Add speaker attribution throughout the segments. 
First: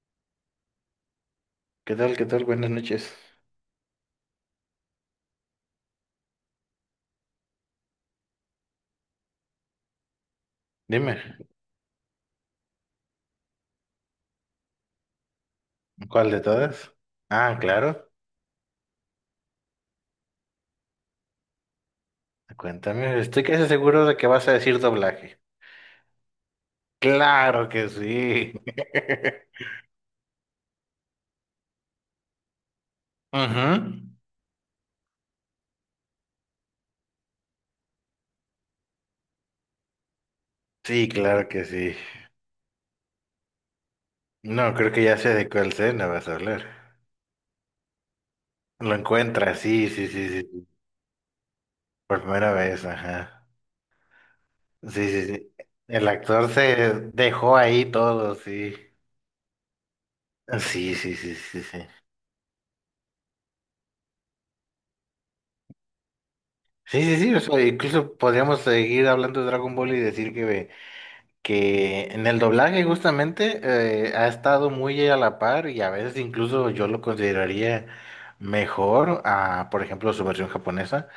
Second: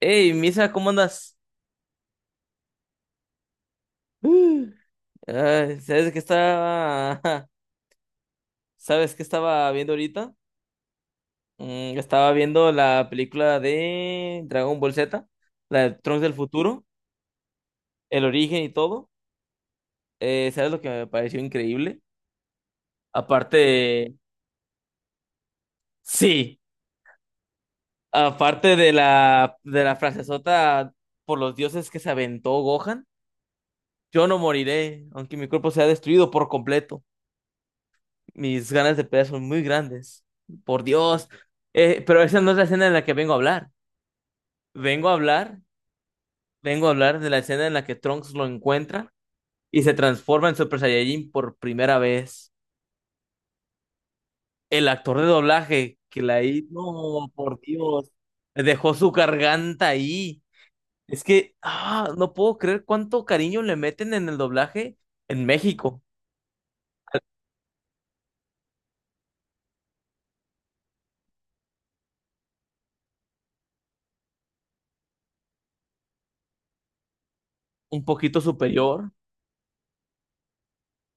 Speaker 1: Hey, Misa, ¿cómo andas?
Speaker 2: ¿Qué tal? ¿Qué tal? Buenas noches.
Speaker 1: Mm. Ay, ¿sabes qué estaba? ¿Sabes qué estaba viendo ahorita?
Speaker 2: Dime,
Speaker 1: Estaba viendo la película de Dragon Ball Z, la de Trunks
Speaker 2: ¿cuál
Speaker 1: del
Speaker 2: de
Speaker 1: futuro,
Speaker 2: todas? Ah, claro.
Speaker 1: el origen y todo. ¿Sabes lo que me pareció increíble?
Speaker 2: Cuéntame, estoy
Speaker 1: Aparte
Speaker 2: casi seguro
Speaker 1: de...
Speaker 2: de que vas a decir doblaje.
Speaker 1: Sí,
Speaker 2: Claro que sí.
Speaker 1: aparte de la frasezota por los dioses que se aventó Gohan,
Speaker 2: Ujú.
Speaker 1: yo no moriré, aunque mi cuerpo sea destruido por completo. Mis ganas de pelear son muy grandes. Por
Speaker 2: Sí,
Speaker 1: Dios.
Speaker 2: claro que sí.
Speaker 1: Pero esa no es la escena en la que vengo a hablar.
Speaker 2: No, creo que
Speaker 1: Vengo a
Speaker 2: ya sé de
Speaker 1: hablar,
Speaker 2: cuál escena vas a hablar.
Speaker 1: Vengo a hablar de la escena en la que Trunks lo
Speaker 2: Lo
Speaker 1: encuentra
Speaker 2: encuentras,
Speaker 1: y
Speaker 2: sí,
Speaker 1: se
Speaker 2: sí, sí, sí,
Speaker 1: transforma en
Speaker 2: sí.
Speaker 1: Super Saiyajin por primera
Speaker 2: Por primera
Speaker 1: vez.
Speaker 2: vez, ajá.
Speaker 1: El
Speaker 2: Sí,
Speaker 1: actor de
Speaker 2: sí, sí.
Speaker 1: doblaje
Speaker 2: El
Speaker 1: que la
Speaker 2: actor
Speaker 1: hizo
Speaker 2: se
Speaker 1: no,
Speaker 2: dejó
Speaker 1: por
Speaker 2: ahí
Speaker 1: Dios,
Speaker 2: todo, sí.
Speaker 1: dejó su garganta ahí.
Speaker 2: Sí, sí,
Speaker 1: Es
Speaker 2: sí,
Speaker 1: que,
Speaker 2: sí, sí.
Speaker 1: ah, no puedo creer cuánto cariño le meten en el doblaje en México.
Speaker 2: Sí, sí, sí, o sea, incluso podríamos seguir hablando de Dragon Ball y decir que en el doblaje justamente ha estado muy a la par y a veces incluso yo lo consideraría
Speaker 1: Un poquito superior.
Speaker 2: mejor a, por ejemplo, su versión japonesa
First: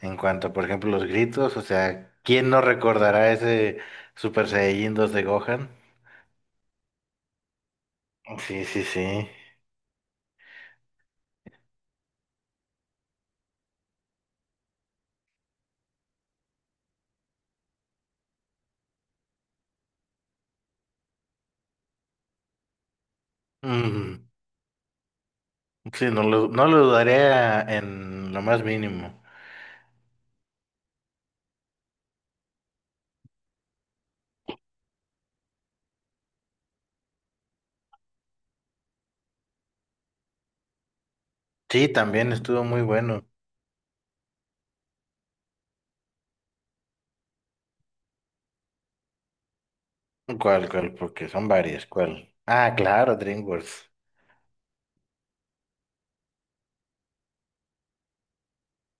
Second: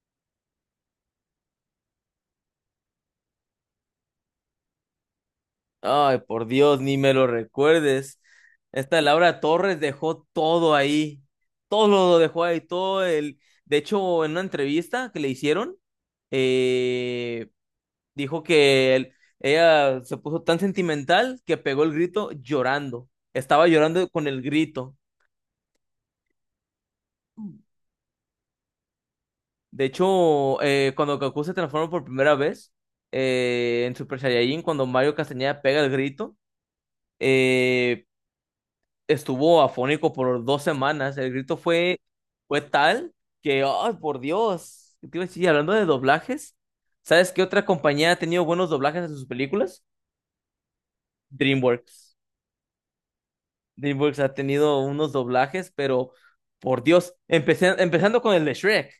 Speaker 2: en cuanto a, por ejemplo, los gritos, o sea, ¿quién no recordará ese Super Saiyajin 2 de Gohan?
Speaker 1: Ay, por Dios, ni me lo recuerdes.
Speaker 2: Sí, sí,
Speaker 1: Esta
Speaker 2: sí.
Speaker 1: Laura Torres dejó todo ahí. Todo lo dejó ahí, todo el... De hecho, en una entrevista que le hicieron, eh, dijo que ella se puso tan sentimental que pegó el grito llorando. Estaba llorando
Speaker 2: Mm,
Speaker 1: con el grito.
Speaker 2: sí, no lo dudaría en lo más mínimo.
Speaker 1: De hecho, cuando Goku se transforma por primera vez en Super Saiyajin, cuando Mario Castañeda pega el grito, eh, estuvo afónico por 2 semanas.
Speaker 2: Sí, también
Speaker 1: Fue
Speaker 2: estuvo muy
Speaker 1: tal
Speaker 2: bueno.
Speaker 1: que, ay, por Dios. ¿Qué te iba a decir? Hablando de doblajes, ¿sabes qué otra compañía ha tenido buenos doblajes en sus películas?
Speaker 2: ¿Cuál, cuál? Porque son varias,
Speaker 1: DreamWorks.
Speaker 2: ¿cuál? Ah, claro, DreamWorks.
Speaker 1: DreamWorks ha tenido unos doblajes, pero por Dios, empezando con el de Shrek.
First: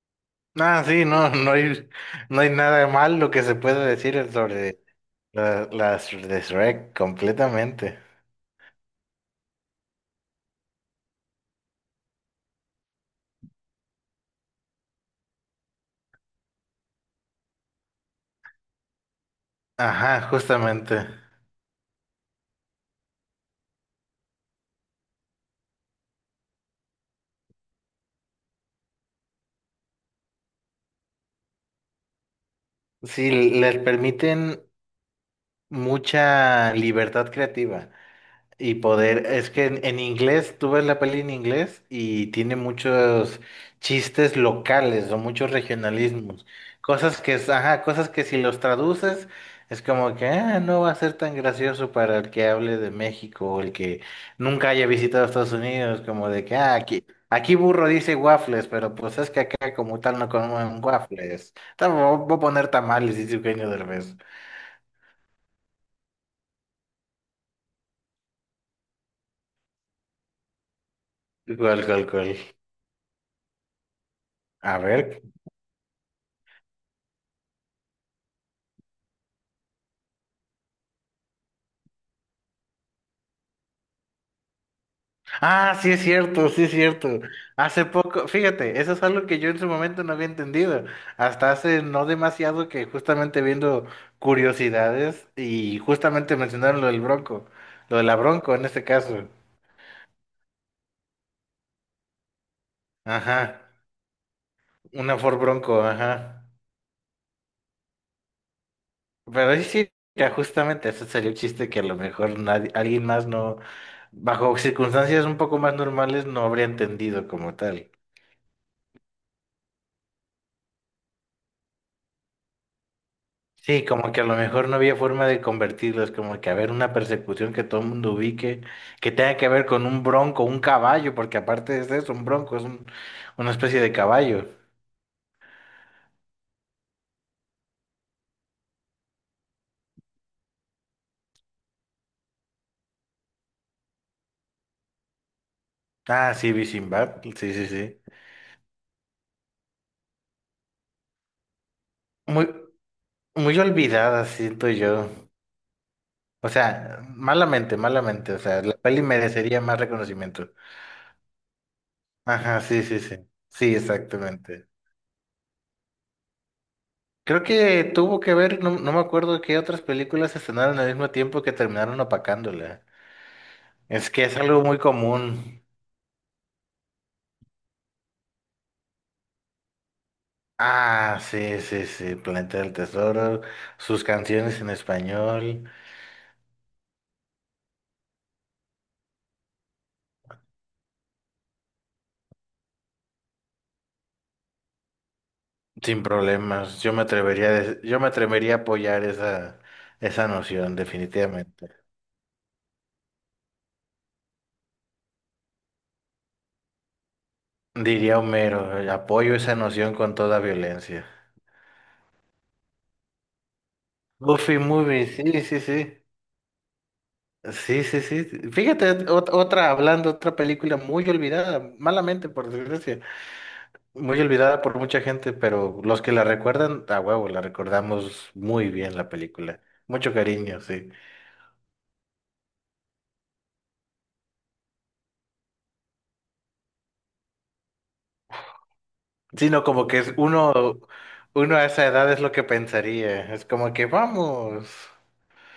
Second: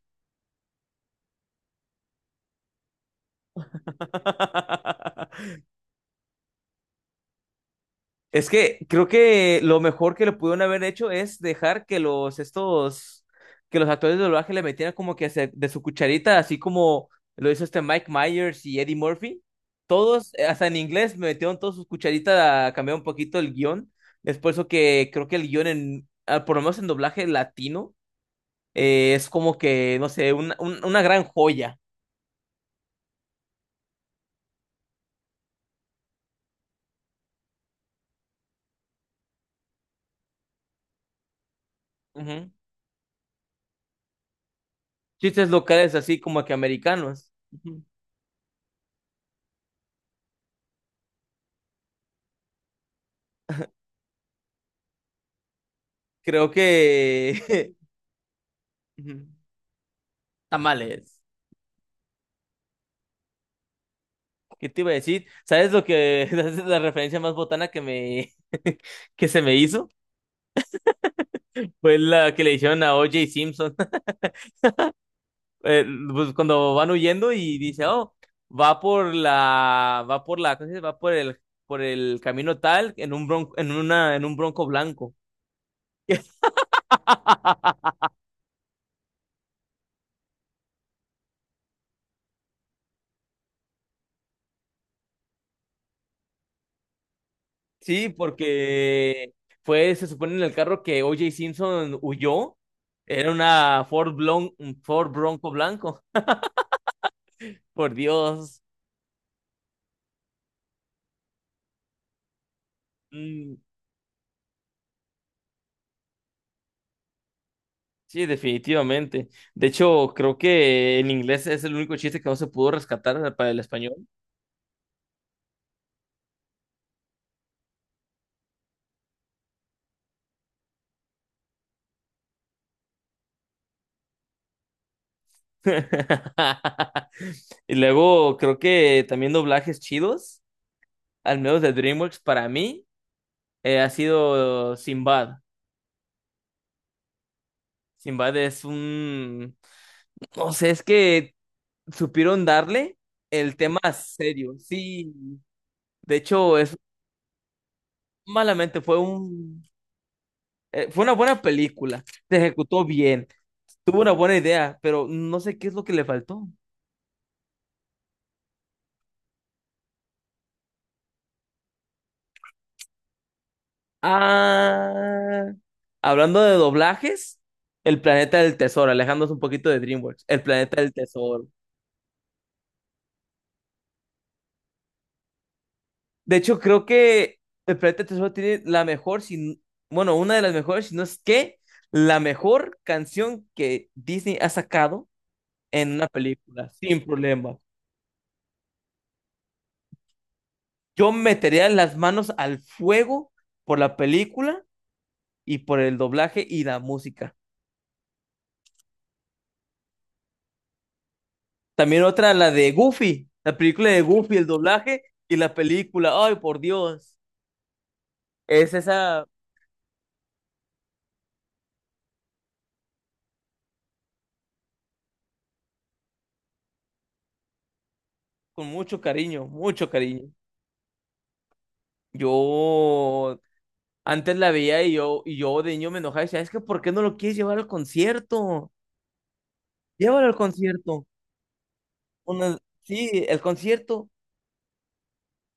Speaker 2: Ah, sí, no, no hay nada de mal lo que se puede decir sobre las de Shrek completamente.
Speaker 1: Es que creo que lo mejor que le pudieron haber hecho es dejar que los estos que los actores de doblaje le metieran como que de su cucharita, así como lo hizo este Mike Myers y Eddie Murphy.
Speaker 2: Ajá,
Speaker 1: Todos, hasta en
Speaker 2: justamente.
Speaker 1: inglés, metieron todos sus cucharitas a cambiar un poquito el guión. Es por eso que creo que el guión, en, ah, por lo menos en doblaje latino, es como que, no sé, una gran joya.
Speaker 2: Sí, les permiten mucha libertad creativa. Y poder, es que en inglés, tú ves la peli en inglés y
Speaker 1: Ujú.
Speaker 2: tiene muchos chistes locales o
Speaker 1: Chistes
Speaker 2: muchos
Speaker 1: locales así como
Speaker 2: regionalismos,
Speaker 1: que
Speaker 2: cosas
Speaker 1: americanos.
Speaker 2: que,
Speaker 1: Ujú.
Speaker 2: ajá, cosas que si los traduces es como que "Ah, no va a ser tan gracioso para el que hable de México o el que nunca haya visitado Estados Unidos", como de
Speaker 1: Creo
Speaker 2: que "Ah, aquí, aquí
Speaker 1: que...
Speaker 2: burro dice waffles, pero pues
Speaker 1: Ujú.
Speaker 2: es que acá como tal no comen
Speaker 1: Tamales.
Speaker 2: waffles. Voy a poner tamales", dice Eugenio Derbez.
Speaker 1: ¿Qué te iba a decir? ¿Sabes lo que es la referencia más botana que me que se me hizo?
Speaker 2: ¿Cuál,
Speaker 1: Fue
Speaker 2: cuál,
Speaker 1: la
Speaker 2: cuál?
Speaker 1: que le hicieron a O.J. Simpson.
Speaker 2: A ver.
Speaker 1: Eh, pues cuando van huyendo y dice, "Oh, va por la ¿cómo se dice? Va por el camino tal en un bronco en una en un bronco blanco."
Speaker 2: Ah, sí es cierto, sí es cierto. Hace poco, fíjate, eso es algo que yo en su momento no había entendido. Hasta hace no demasiado que justamente viendo curiosidades y justamente mencionaron lo del Bronco, lo de
Speaker 1: Sí,
Speaker 2: la Bronco en este caso.
Speaker 1: porque fue se supone en el carro que O.J. Simpson huyó. Era
Speaker 2: Ajá,
Speaker 1: una Ford
Speaker 2: una Ford
Speaker 1: Bronco
Speaker 2: Bronco,
Speaker 1: blanco.
Speaker 2: ajá.
Speaker 1: Por Dios.
Speaker 2: Pero sí, sí, mira, justamente ese sería un chiste que a lo mejor nadie, alguien más
Speaker 1: Mm.
Speaker 2: no, bajo circunstancias un poco más normales, no habría entendido como tal.
Speaker 1: Sí, definitivamente. De hecho, creo que en inglés es el único chiste que no se pudo rescatar para el
Speaker 2: Sí,
Speaker 1: español.
Speaker 2: como que a lo mejor no había forma de convertirlos, como que haber una persecución que todo el mundo ubique, que tenga que ver con un bronco, un caballo, porque aparte de eso, un bronco es una especie de caballo.
Speaker 1: Y luego, creo que también doblajes chidos, al menos de DreamWorks, para mí, ha sido Sinbad.
Speaker 2: Ah, sí, vi Sinbad, sí, sí, sí.
Speaker 1: Sinbad es un... No sé, es que supieron
Speaker 2: Muy,
Speaker 1: darle el
Speaker 2: muy
Speaker 1: tema
Speaker 2: olvidada,
Speaker 1: serio.
Speaker 2: siento yo.
Speaker 1: Sí, de
Speaker 2: O
Speaker 1: hecho, es
Speaker 2: sea, malamente, malamente, o sea, la
Speaker 1: malamente fue
Speaker 2: peli merecería
Speaker 1: un...
Speaker 2: más reconocimiento.
Speaker 1: fue una buena película, se
Speaker 2: Ajá, sí,
Speaker 1: ejecutó
Speaker 2: sí, sí.
Speaker 1: bien.
Speaker 2: Sí,
Speaker 1: Tuvo una buena
Speaker 2: exactamente.
Speaker 1: idea, pero no sé qué es lo que le faltó.
Speaker 2: Creo que tuvo que ver, no, no me acuerdo qué otras películas se estrenaron al mismo tiempo que terminaron opacándola. Es que es algo muy
Speaker 1: Ah,
Speaker 2: común.
Speaker 1: hablando de doblajes, El Planeta del Tesoro, alejándonos un poquito de DreamWorks, El Planeta del
Speaker 2: Ah,
Speaker 1: Tesoro.
Speaker 2: sí, sí, sí, Planeta del Tesoro, sus canciones en español,
Speaker 1: De hecho, creo que El Planeta del Tesoro tiene la mejor, bueno, una de las mejores, si no es que la mejor canción que Disney ha sacado en
Speaker 2: sin
Speaker 1: una película,
Speaker 2: problemas. Yo me
Speaker 1: sin
Speaker 2: atrevería a,
Speaker 1: problema.
Speaker 2: des- yo me atrevería a apoyar esa noción,
Speaker 1: Yo metería
Speaker 2: definitivamente.
Speaker 1: las manos al fuego por la película y por el doblaje y la música.
Speaker 2: Diría Homero, apoyo esa noción con toda violencia.
Speaker 1: También otra, la de Goofy, la película de Goofy, el
Speaker 2: Buffy
Speaker 1: doblaje
Speaker 2: Movie,
Speaker 1: y
Speaker 2: sí,
Speaker 1: la
Speaker 2: sí, sí.
Speaker 1: película. Ay, por Dios.
Speaker 2: Sí, sí, sí.
Speaker 1: Es
Speaker 2: Fíjate,
Speaker 1: esa
Speaker 2: otra, hablando, otra película muy olvidada, malamente, por desgracia. Muy olvidada por mucha gente, pero los que la recuerdan, a huevo, la recordamos
Speaker 1: con
Speaker 2: muy bien
Speaker 1: mucho
Speaker 2: la
Speaker 1: cariño,
Speaker 2: película.
Speaker 1: mucho
Speaker 2: Mucho
Speaker 1: cariño.
Speaker 2: cariño, sí.
Speaker 1: Yo antes la veía y yo de niño me enojaba y decía, es que ¿por qué no lo quieres llevar al concierto?
Speaker 2: Sino como que es
Speaker 1: Llévalo al
Speaker 2: uno,
Speaker 1: concierto.
Speaker 2: uno a esa edad es lo que
Speaker 1: Una- sí,
Speaker 2: pensaría.
Speaker 1: el
Speaker 2: Es como que
Speaker 1: concierto.
Speaker 2: vamos.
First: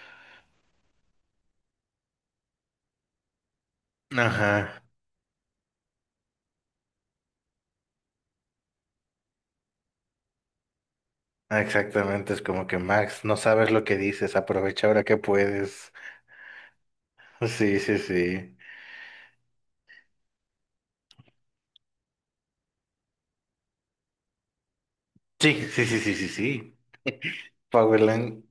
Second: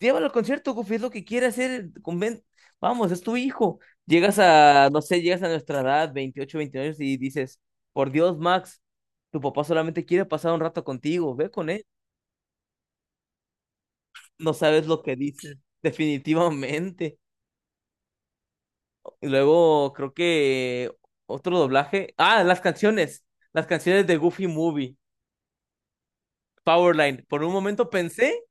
Speaker 1: Llévalo al concierto, Goofy, es lo que quiere hacer. Vamos, es tu hijo. Llegas
Speaker 2: Ajá,
Speaker 1: a, no sé, llegas a nuestra edad, 28, 29 años, y dices, por Dios, Max, tu papá solamente quiere pasar un rato contigo, ve con él.
Speaker 2: exactamente. Es como que Max, no sabes lo que dices,
Speaker 1: No sabes
Speaker 2: aprovecha
Speaker 1: lo
Speaker 2: ahora
Speaker 1: que
Speaker 2: que
Speaker 1: dice,
Speaker 2: puedes.
Speaker 1: definitivamente.
Speaker 2: Sí, sí, sí.
Speaker 1: Y luego creo que otro doblaje. Ah, las canciones de Goofy Movie,
Speaker 2: Sí, sí, sí, sí, sí, sí.
Speaker 1: Powerline. Por un momento pensé
Speaker 2: Powerland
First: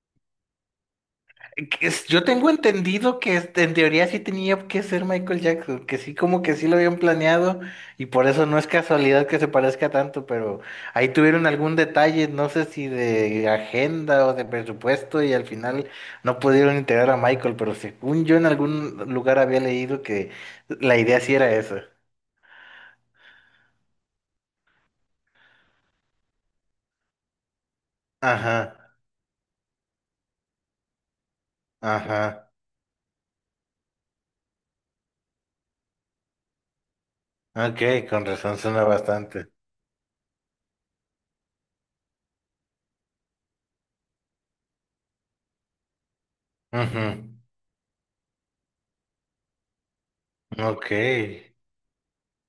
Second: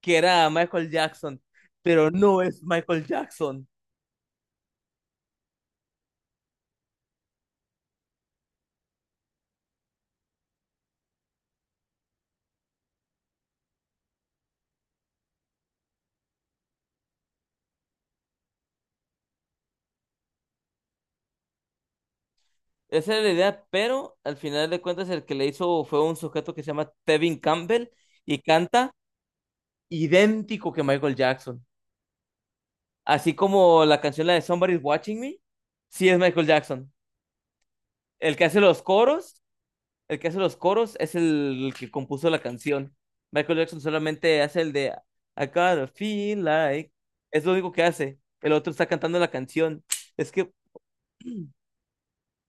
Speaker 1: que era Michael Jackson,
Speaker 2: que es-
Speaker 1: pero
Speaker 2: Yo
Speaker 1: no
Speaker 2: tengo
Speaker 1: es Michael
Speaker 2: entendido que este,
Speaker 1: Jackson.
Speaker 2: en teoría sí tenía que ser Michael Jackson, que sí, como que sí lo habían planeado y por eso no es casualidad que se parezca tanto, pero ahí tuvieron algún detalle, no sé si de agenda o de presupuesto y al final no pudieron integrar a Michael, pero según yo en algún lugar había leído que la idea sí era esa.
Speaker 1: Esa era la idea, pero al final de cuentas el que le hizo fue un sujeto que se llama Tevin Campbell y
Speaker 2: Ajá,
Speaker 1: canta idéntico que Michael Jackson.
Speaker 2: ajá,
Speaker 1: Así como la canción la de Somebody's Watching Me, sí es Michael Jackson.
Speaker 2: ok, con
Speaker 1: El que
Speaker 2: razón
Speaker 1: hace los
Speaker 2: suena
Speaker 1: coros,
Speaker 2: bastante.
Speaker 1: el que hace los coros es el que compuso la canción. Michael Jackson solamente hace el de I gotta feel like.
Speaker 2: Ujú,
Speaker 1: Es lo único que hace. El otro está cantando la canción. Es que
Speaker 2: ok,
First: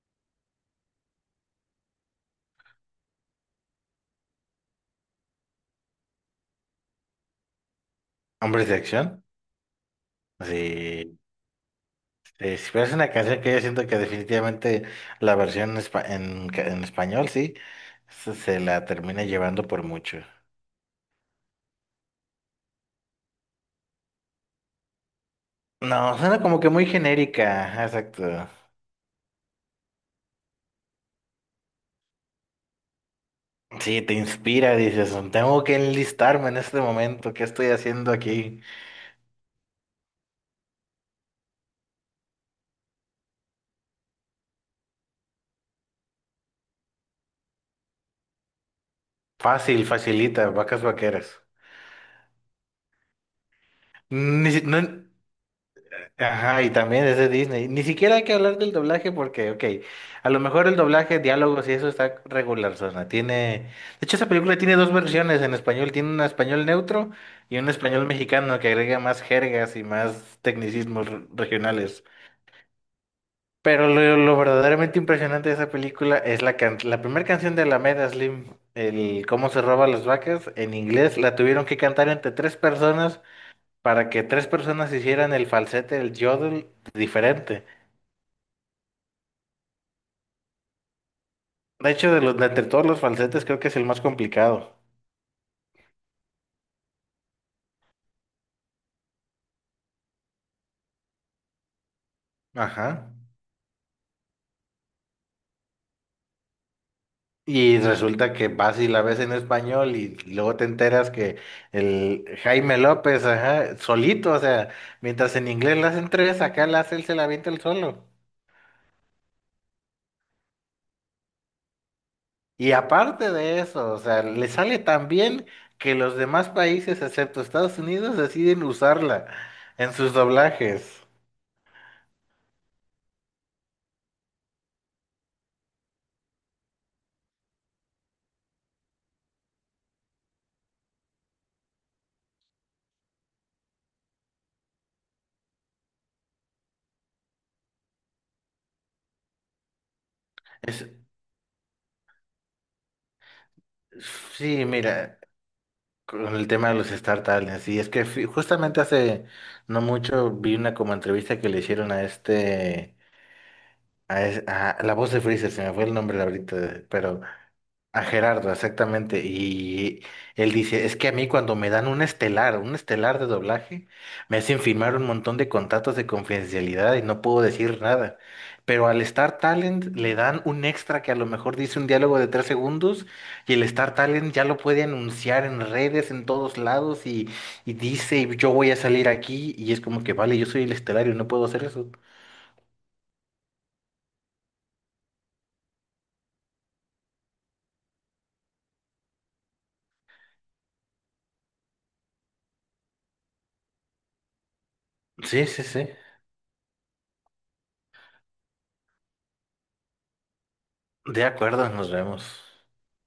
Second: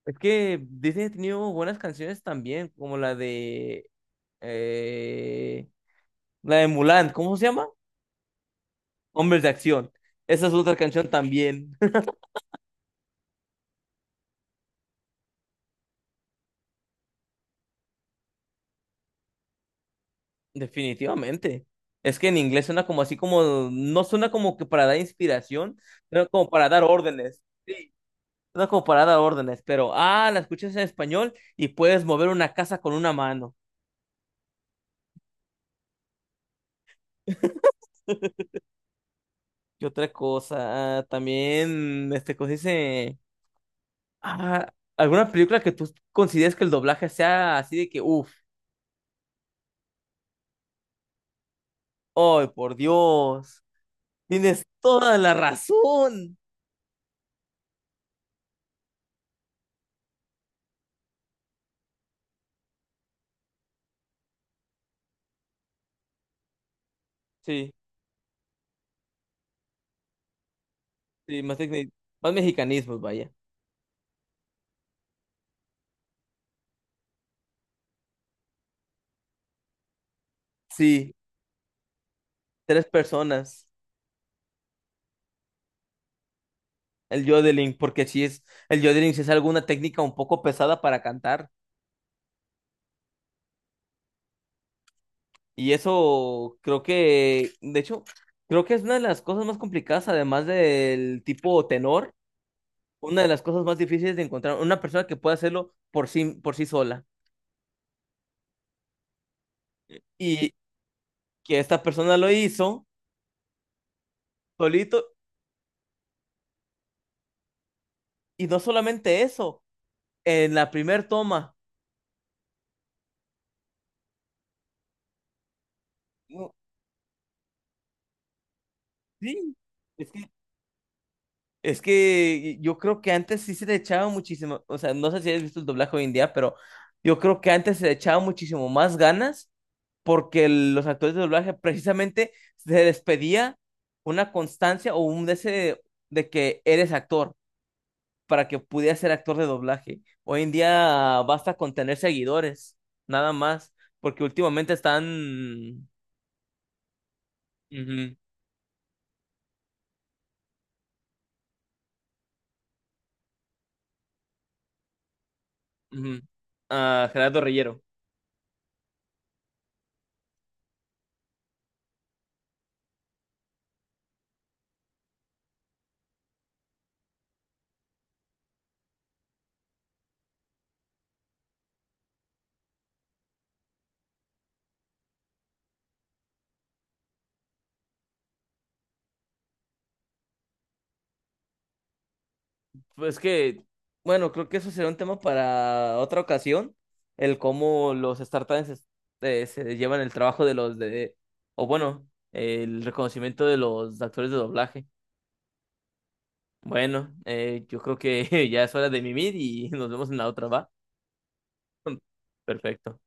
Speaker 1: Es que Disney ha tenido buenas canciones también, como eh, la de Mulan, ¿cómo se llama?
Speaker 2: hombres de acción,
Speaker 1: Hombres de Acción. Esa es otra canción
Speaker 2: sí.
Speaker 1: también.
Speaker 2: Sí, sí, pero es una canción que yo siento que definitivamente la versión en español, sí, se la termina llevando por mucho.
Speaker 1: Definitivamente. Es que en inglés suena como así como, no suena como que para dar inspiración,
Speaker 2: No,
Speaker 1: sino
Speaker 2: suena
Speaker 1: como
Speaker 2: como
Speaker 1: para
Speaker 2: que
Speaker 1: dar
Speaker 2: muy
Speaker 1: órdenes.
Speaker 2: genérica, ajá,
Speaker 1: Sí.
Speaker 2: exacto.
Speaker 1: Suena como para dar órdenes, pero ah, la escuchas en español y puedes mover una casa con una mano.
Speaker 2: Sí, te inspira, dices, tengo que enlistarme en este momento, ¿qué estoy haciendo aquí?
Speaker 1: ¿Qué otra cosa? Ah, también, este, cosa dice. Ah, ¿alguna película que tú consideres que el doblaje sea así de que, uff,
Speaker 2: Fácil, facilita, vacas vaqueras.
Speaker 1: ay, por Dios,
Speaker 2: Ni si-
Speaker 1: tienes
Speaker 2: no,
Speaker 1: toda la razón?
Speaker 2: Ajá, y también es de Disney. Ni siquiera hay que hablar del doblaje porque, ok, a lo mejor el doblaje, diálogos y eso está regular, zona. Tiene, de hecho, esa película tiene dos versiones en español. Tiene un español neutro y un
Speaker 1: Sí,
Speaker 2: español mexicano que agrega más jergas y más tecnicismos
Speaker 1: sí, más,
Speaker 2: regionales.
Speaker 1: más mexicanismos, vaya.
Speaker 2: Pero lo verdaderamente impresionante de esa película es la primera canción de Alameda Slim, el cómo se roba las vacas, en
Speaker 1: Sí,
Speaker 2: inglés la tuvieron que cantar entre tres
Speaker 1: tres
Speaker 2: personas
Speaker 1: personas.
Speaker 2: para que tres personas hicieran el falsete, el yodel
Speaker 1: El
Speaker 2: diferente.
Speaker 1: yodeling, porque sí es, el yodeling sí es alguna técnica un poco pesada para cantar.
Speaker 2: De hecho, de entre todos los falsetes creo que es el más complicado.
Speaker 1: Y eso creo que, de hecho, creo que es una de las cosas más complicadas, además del tipo tenor,
Speaker 2: Ajá.
Speaker 1: una de las cosas más difíciles de encontrar, una persona que pueda hacerlo por sí sola.
Speaker 2: Y resulta que vas y la ves en español y luego te enteras que
Speaker 1: Que esta persona
Speaker 2: el
Speaker 1: lo
Speaker 2: Jaime
Speaker 1: hizo
Speaker 2: López, ajá, solito, o sea,
Speaker 1: solito
Speaker 2: mientras en inglés la hacen tres, acá la hace él, se la avienta el solo.
Speaker 1: y no solamente eso, en la primer toma.
Speaker 2: Y aparte de eso, o sea, le sale tan bien que los demás
Speaker 1: No,
Speaker 2: países, excepto Estados Unidos, deciden usarla
Speaker 1: sí,
Speaker 2: en
Speaker 1: es
Speaker 2: sus
Speaker 1: que,
Speaker 2: doblajes.
Speaker 1: es que yo creo que antes sí se le echaba muchísimo, o sea, no sé si has visto el doblaje hoy en día, pero yo creo que antes se le echaba muchísimo más ganas porque los actores de doblaje precisamente se les pedía una constancia o un deseo de que eres actor, para que pudiera ser actor de doblaje. Hoy en
Speaker 2: Es,
Speaker 1: día basta con tener seguidores, nada más, porque
Speaker 2: sí,
Speaker 1: últimamente
Speaker 2: mira.
Speaker 1: están...
Speaker 2: Con el tema de los Star Talents, y es que
Speaker 1: Ujú,
Speaker 2: justamente hace no mucho vi una como entrevista que le hicieron a este, a la voz de Freezer, se me fue el
Speaker 1: ujú.
Speaker 2: nombre ahorita,
Speaker 1: Ah,
Speaker 2: pero
Speaker 1: Gerardo Rillero.
Speaker 2: a Gerardo, exactamente. Y él dice, es que a mí cuando me dan un estelar de doblaje, me hacen firmar un montón de contratos de confidencialidad y no puedo decir nada. Pero al Star Talent le dan un extra que a lo mejor dice un diálogo de 3 segundos y el Star Talent ya lo puede anunciar en redes, en todos lados y dice, yo voy a salir aquí y es como que, vale, yo soy el estelar y no puedo hacer eso.
Speaker 1: Pues que, bueno, creo que eso será un tema para otra ocasión, el cómo los startups se llevan el trabajo de o bueno, el reconocimiento de los actores de doblaje.
Speaker 2: Sí, sí, sí.
Speaker 1: Bueno, yo creo que ya es hora de mimir y nos vemos en la otra, ¿va?
Speaker 2: De acuerdo, nos vemos.
Speaker 1: Perfecto.